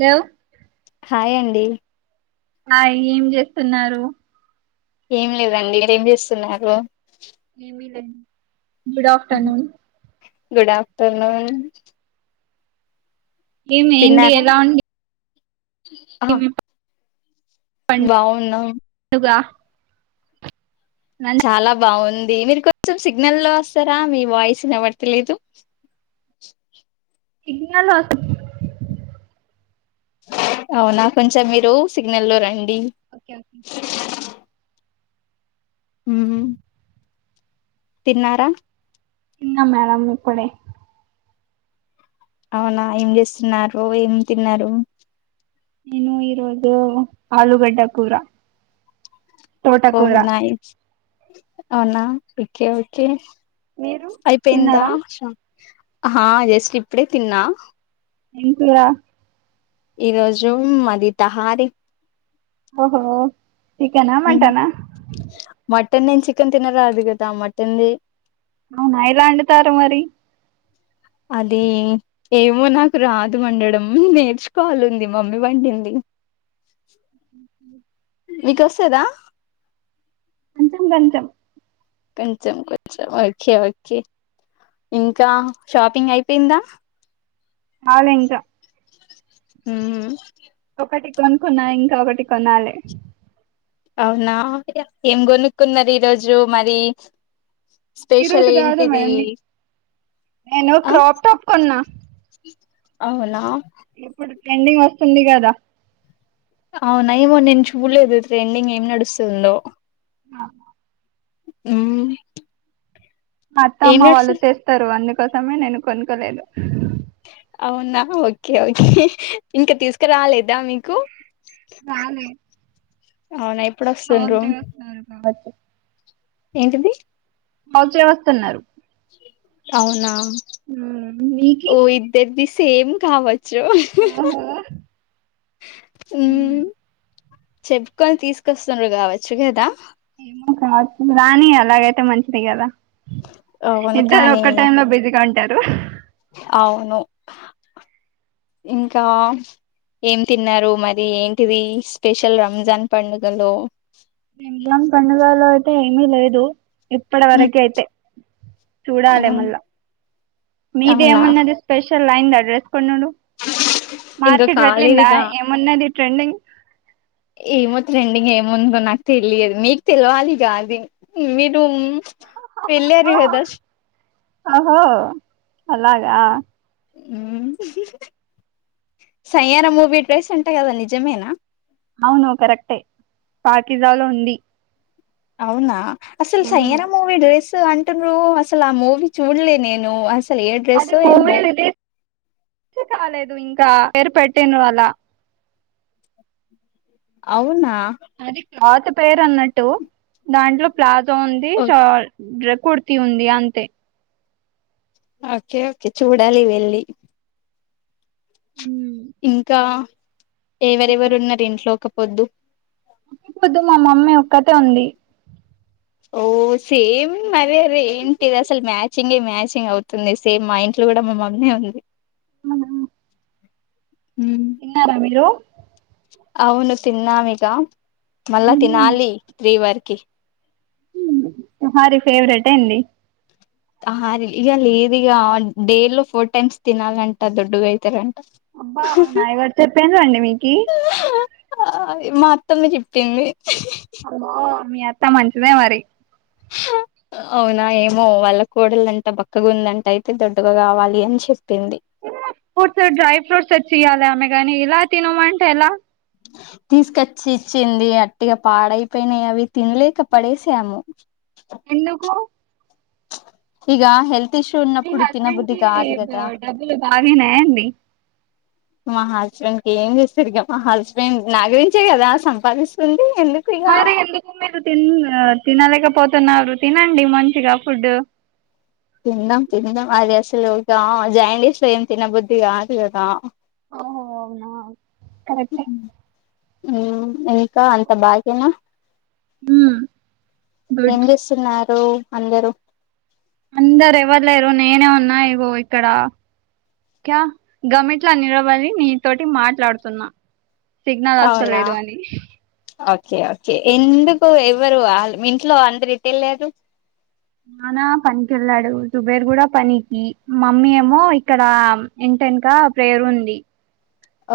లో హయాండి ఆ ఏం చేస్తున్నారు ఏం లేదండి మీరు ఏం చేస్తున్నారు ఏమిలే గుడ్ ఆఫ్టర్నూన్ గుడ్ ఆఫ్టర్నూన్ ఏమి ఏంది తిన్నారా ఎలా ఉండి ఆ బావున్నా గా చాలా బాగుంది అ మీరు కొంచెం సిగ్నల్ లో వస్తారా మీ వాయిస్ నిబర్తలేదు ఇది అలోస అవునా కొంచెం మీరు సిగ్నల్ లో రండి ఓకే ఓకే అ హ తిన్నారా ఇన్న మేడంమ్ ఇప్పుడే అవునా ఏం చేస్తున్నారు ఏం తిన్నారు నేను ఇరోదు ఆలుూగడ్డ పూర ఓ ఉన్నాయి అవునా ఓకే ఓకే మీరు అయిపోయిందా తిన్నారా ఆశ ఆహా జస్ట్ ఇప్పుడే తిన్నా ఎం కురా ఈరోజు మాది తహారి ఓహో చికెనా మటనా మటన్ నేను చికెన్ తినరాదు కదా మటన్ది అవునా ఎలా అండుతారు మరి అది ఏమో నాకు రాదు వండడం నేర్చుకోవాలుంది మమ్మీ వండింది ఉ ఉ మీకు వస్తదా కొంచెం గొంచం కొంచెం కొంచెం ఓకే ఓకే ఇంకా షాపింగ్ అయిపోయిందా కాలే ఇంకా మ్మ్ ఒకటి కొనుకున్నా ఇంకా ఒకటి కొనాలే అవునా ఏం కొనుక్కున్నారు ఈరోజు మరి స్పెషల్ ఈరోజు కాదు ఏంటిది మేడం నేను ఆ క్రాప్ టాప్ కొన్నా అవునా ఇప్పుడు ట్రెండింగ్ వస్తుంది కదా అవునా ఏమో నేను చూడలేదు ట్రెండింగ్ ఏం నడుస్తుందో అ మ్మ్ ఏం అత్తమ్మ వాళ్ళు నడుస్తు తెస్తరు అందు కోసమే నేను కొనుక్కలేదు అవునా ఓకే ఓకే ఇంకా తీసుకురాలేదా మీకు రాలే అవున ఎప్ తర్స్ డే వస్తారట ఏంటిది తర్స్ డే వస్తున్నారు అవునా మీకి ఓ ఇద్దరిది సేమ్ కావ చూ ఓహో ఉ చెప్పుకొని తీసుకొస్తురు కావచ్చు కదా ఏమో కావచ్చు రాని అలాగైతే మంచిదే కదా అవును ఇద్దరు కానీ ఒక్క టైమ్ లో బిజిగా ఉంట తరు అవును ఇంకా ఏం తిన్నారు మరి ఏంటిది స్పెషల్ రంజాన్ పండుగలో ఏమి లేదు మ్మ్ ఇప్పటివరకు అయితే చూడాలి అవును మల్ల మీది అవునా ఏమన్నది స్పెషల్ సార్ లైడి అడ్రెస్ కొండండు ఇంకా మార్కెట్ వళ్లింద కాలేదుగా ఏమన్నది ట్రెండింగ్ ముందు నాకు తెలియదు మీకు తెలివాలి కాది మీరు వేలిరు కాదా ఆ ఓహో అలాగా సయ్యార మూవీ డ్రెస్ ఉంటా కదా నిజమేనా అవును కరెక్టే పాకిజా లో ఉంది అవునా అసలు మ్మ్ సయ్యరా మూవీ డేస్ అంటున్నారు అసలు ఆ మూవీ చూడలే నేను అస అది మూవీ లిటిల్ మంచి కాలేదు ఇంకా పేరు పెట్టను అలా అవునా అది క్లాతుప్ పేరు అన్నట్టు దాంట్లో ప్లాజ్ తుంది ఓ- ష డ్రిప్ కుర్తి ఉంది అంతే అకే చూడాలి వెళ్ళి మ్మ్. ఇంకా ఎవరెవరు ఉన్నారు ఇంట్లో ఒక వద్దు వద్దు మా మమ్మీ ఒక్కతే ఉంది ఓ సేమ్ అదే అదే ఏంటిది అసలు మ్యాచింగే మ్యాచింగ్ అవుతుంది సేమ్ మా ఇంట్లో కూడా మా మమ్మినే ఉంది అవును ఉమ్. తిన్నారా మీరు అవును తిన్నాం ఇగ మల్ల తినాలి త్రీ వరకు కే తహారి ఫేవరట్ ఎంది ఆహా ఇగ లేదు ఇగ డేలో ఫోర్ టైమ్స్ తినాలంట దొడ్డుగా అయితర అబ్బా అవునా ఎవరు చెప్పారూ అండి మీకు ఆ మా అత్తమ్మ చెప్పింది అమ్మ మీ అత్త మంచిదే మరి అవునా ఏమో వాళ్ళ కోడలంటా బక్కగుందంట అయితే దొడ్డుగా కావాలి అని చెప్ప ఫ్రూట్స్ డ్రై ఫ్రూట్స్ తెచ్చియ్యలే ఆమే దాన్ని ఇలా తినుమంటే ఎలా తీసుకొచ్చి ఇచ్చింది అట్టిగా పాడైపోయినాయి అవి తినలేక పడేసాము ఎందుకు ఇగ హెల్ మీ హస్బెండ్ కి డబ్బులు బాగానయండి మా హస్బెండ్ కి ఏం చేస్తారు ఇక మా హస్బెండ్ నా గురించే కదా సంపాదిస్తుంది ఎందుకు ఇక మరి ఎందుకు మీరూ తిన్ తినలేక పో తన్నారు తినండి మంచిగా ఫుడ్ తిందాం తిందాం అది అసలు జా జాయిండీస్ లో ఏం తినబుద్ధి కాదు కదా ఓహో అవునా కరెక్టే ఉ హు కా అంత బాగేనా మ్మ్ ఏం గుడ్ చేస్తున్నారు తు అందరు అందరు ఎవరు లేరు నేనే ఉన్నా ఇగో ఇక్కడ క గమిట్లా నిలవడి నీతోటి మాట్లాడుతున్నా సిగ్నల్ అవునా వస్తలేదు అని ఓకే ఓకే ఎందుకు ఎవరు ఇంట్లో అందరు ఏటేళ్ళారు నానా పనికి వెళ్ళాడు సుబేర్ కూడా పనికి మమ్మీ ఏమో ఇక్కడ ఇంటెనక ప్రేయరు ఉంది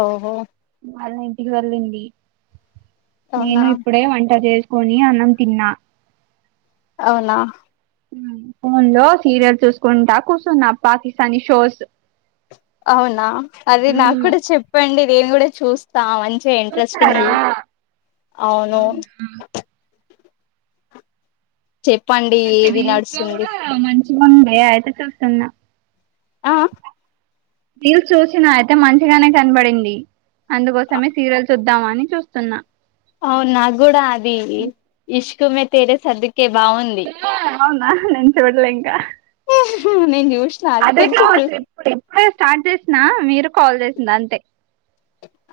ఓహో వాళ్ళ ఇంటికి వెళ్ళింది నేను అవునా ఇప్పుడే వంట చేస్ కోని అన్నం తిన్న అవునా ఉ ఫోన్ లో సీరియల్ చూసుకుంటా కూర్చున్నా పాకిస్తానీ షోస్ అవునా అది నాకు కూడా చెప్పండి నేను కూడా చూస్ తావన్ చే చూస్తారా ఇంట్రెస్టింగ్వి అవును చెప్పండి ఒకటి ఏది రీల్స్ లో నడుస్తుంది కూడా మంచిగా ఉండయి అయితే చూస్తున్నా ఆ రీల్స్ చూసినా అయితే మంచిగానే కనబడింది అందుకోసమే సీరియల్ చూద్ ద్దామని చూస్తున్నా అవునా నాకూడా ఈ ఇష్ the to May Tere సదిక్ okay బాగుంది అవునా నేను చూడలే ఇంకా నేను చూ చూసిన అది అదే కొంచెం కావ ఇప్పుడుప్పు స్టార్ట్ చేసిన మీరు కాల్ చేసింది అంతే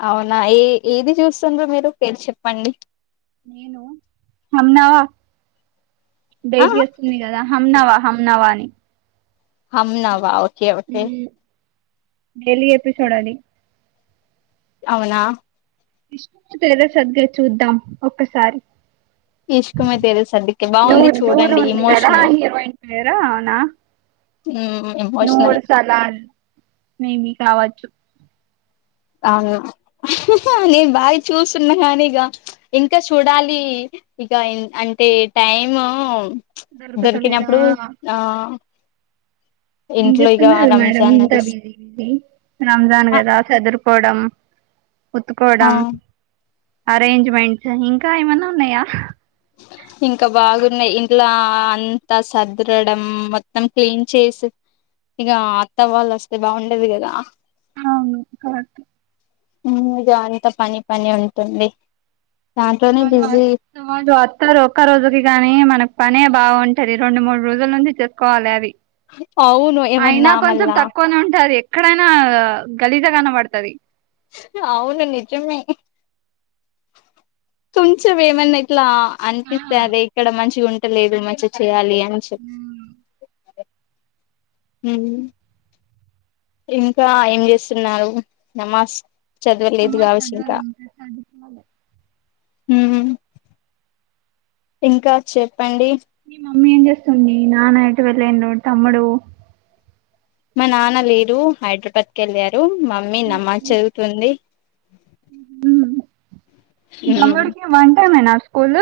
అవునా ఏ ఏది చూస్తుండో మీరు పేరు చెప్పండి నేను అమ్మేవ ఆ డైట్ చేస్తుంది కదా హమ్నావా హంనవాని హమ్నా బా ఒకే వస్తే డైలీ ఎపిసోడ్ అది అవునా ఇ తెర సరిగా చూద్దాం ఒక్కసారి ఇష్కమే దిల్ సర్దికే బాగుంది నూరు నూరు చూడండి ఉంది కదా ఇమోషనల్ హీరోయిన్ పేరు అవునా హమ్ ఇమోషనల్ మేమి కావచ్చు అవును నేను బాగా చూస్తున్నా కాని ఇక ఇంకా చూడాలి ఇక అంటే టైము దరికినే దొరుకుతలేదా అప్పుడు ఆ ఏం ఇంట్లో ఇక చేస్తున్నారు మేడం రంజాన్ ఇంత నడుస్ బిజీ బిజీ రంజాన్ ఆ కదా చదురుకోవడం ఆ ఉతుకోవడం అరేంజ్మెంట్స్ ఇంకా ఏమన్నా ఉన్నాయా ఇంకా బాగున్నాయి ఇంట్లో అంతా సదరడం మొత్తం క్లీన్ చేసి ఇక అత్త వాళ్ళ వస్తే బాగుండాదు కదా అవును కరెక్ట్ ఇద అంత పని పని ఉంటుంది చాట్నే బిజీ ఇస్తారు ఒక్క రోజుకి గానీ మనకి పనే బాగుంటది రెండు మూడు రోజుల నుంచి చేసుకోవాలి అవి అవును అయినా ఏమన్నా కొంచెం మళ్ళా తక్కువనే ఉంటారు ఎక్కడైనా గలీజగా మతది అవును నిజమే కొంచెం ఏమన్నా ఇట్లా అనిపిస్తే అదే ఇక్కడ మంచిగా ఉంటలేదు మంచిగా చేయాలి అ ష హమ్ ఇంకా ఏం చేస్తున్నారు నమాజ అమ్మ చదువాాల ఇం సాదిపోవాలి హ్మ్ ఇంకా చెప్ప ప్పండి మీ మమ్మీ ఏం చేస్తుంది నాన్న ఇటు వెళ్ళం తమ్ముడు మా నాన్న లేరు హైదరాబాద్ కి వెళ్ళారు మా మమ్మీ నమ్మా చదువుతుంది హ్మ్ ఇమడికి వన్ంటైమనా కోళ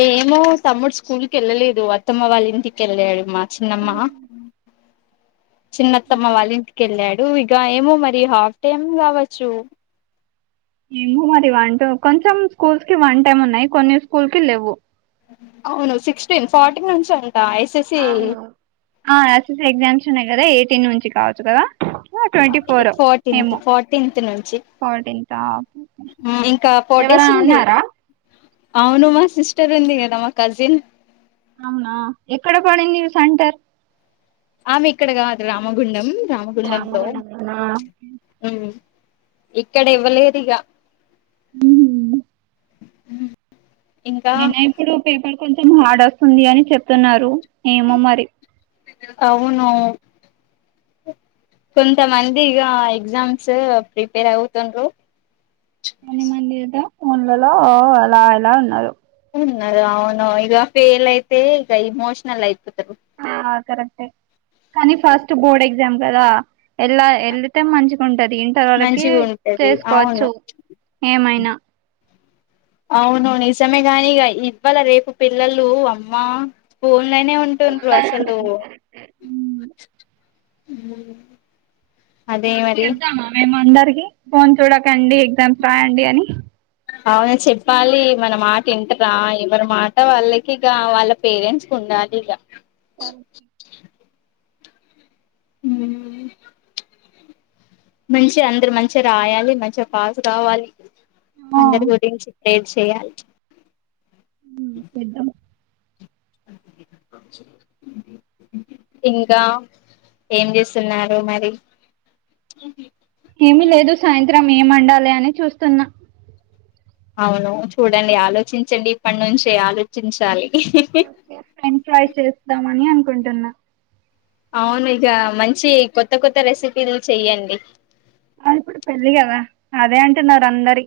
ఏమో తమ్ముడు స్కూల్కి వెళ్ళలేదు అత్తమ్మ వాళ్ళ ఇంటికి వెళ్ళాడు మా చిన్నమ్మా చిన్నత్తమ్మ వాళ్ళ ఇంటికి వెళ్ళాడు ఇక ఏమో మరి హాఫ్ డేనే కావచ్చు ఏమో మరి వన్ టు కొంచెం స్కూల్స్ కి వన్ టైమ్ ఉన్నాయి కొన్ని స్కూల్ కి లేవు అవును సిక్స్టీన్ ఫార్టీన్ నుంచి అ అవును హ ఎస్ ఎస్ సి ఎగ్జామ్స్ ఉన్నాయి కదా ఎయిటీన్ నుంచి కావచ్చు కదా ట్వంటీ ఫోర్ ఫోర్టీన్త్ ఏమో ఫోర్టీన్త్ నుంచి ఫోర్టీన్త్కా ఇంకా ఫోర్ ఎవరు డేస్ ఉంది అన్నరా అవును మా సిస్టర్ ఉంది గదా మా కజిన్ అవునా ఎక్కడ పడింది ఇగ సెంటర్ ఆమె ఇక్కడ కాదు రామగుండం రామగుండంలో రామగుండంలోనా ఉం ఇక్కడ ఇవ్వలేదిగా ఉహుం ఉం అయినా ఇప్పుడు పేపర్ కొంచెం హార్డ్ వర్క్ ఉంది అని చెప్తున్నారు ఏమో మరి అవును కొంతమంది ఇక ఎగ్జామ్స్ ప్రిపేర్ అవుతుండ్రు మన మంది దా మన్లలో అలా ఎలా ఉన్నారు అవును ఇగ ఫేల్ అయితే ఇగ ఇమోషనల్ అయిపోతరు ఆ కరెక్ట్ ఏ కానీ ఫస్ట్ బోర్డ్ ఎగ్జామ్ కదా ఎళ్లా వెళితే మంచిగుంటది ఇంతవరకి మంచిగా ఉంటది అవును చేసుకోవచ్చు ఏమైనా అవును నిజమే కానీక ఇవ్వాళ రేపు పిల్లలు అమ్మ ఫో ఉం ఉ చేపదామా మేము అందరికి ఫోన్ చూడకండి ఎగ్జామ్స్ రాయండి అని అవును చెప్పాలి మన మాట వింటరా ఎవరి మాట వాళ్ళకిక వాళ్ళ పేరెంట్స్ ఉండాలి ఇక సరే ఉం మంచిగా అందరు మంచిగా రాయాలి మంచిగా పాస్ కావాలి ఓ, అందరు గురించి ప్రేర్ చేయాలి చేద్దాం ఇంకా ఏం చేస్తున్నారు మరి ఏమి లేదు సాయంత్రం ఏ మండాలి అని చూస్తున్నా అవును చూడండి ఆలోచించండి ఇప్పటి నుంచి ఆలోచించాలి మని అనుకుంటున్నా అవును ఇక మంచి కొత్త కొత్త రెసిపీలు చెయ్యండి అ ఇప్పుడు పెళ్ళి కదా అదే అంటున్నారు అందరి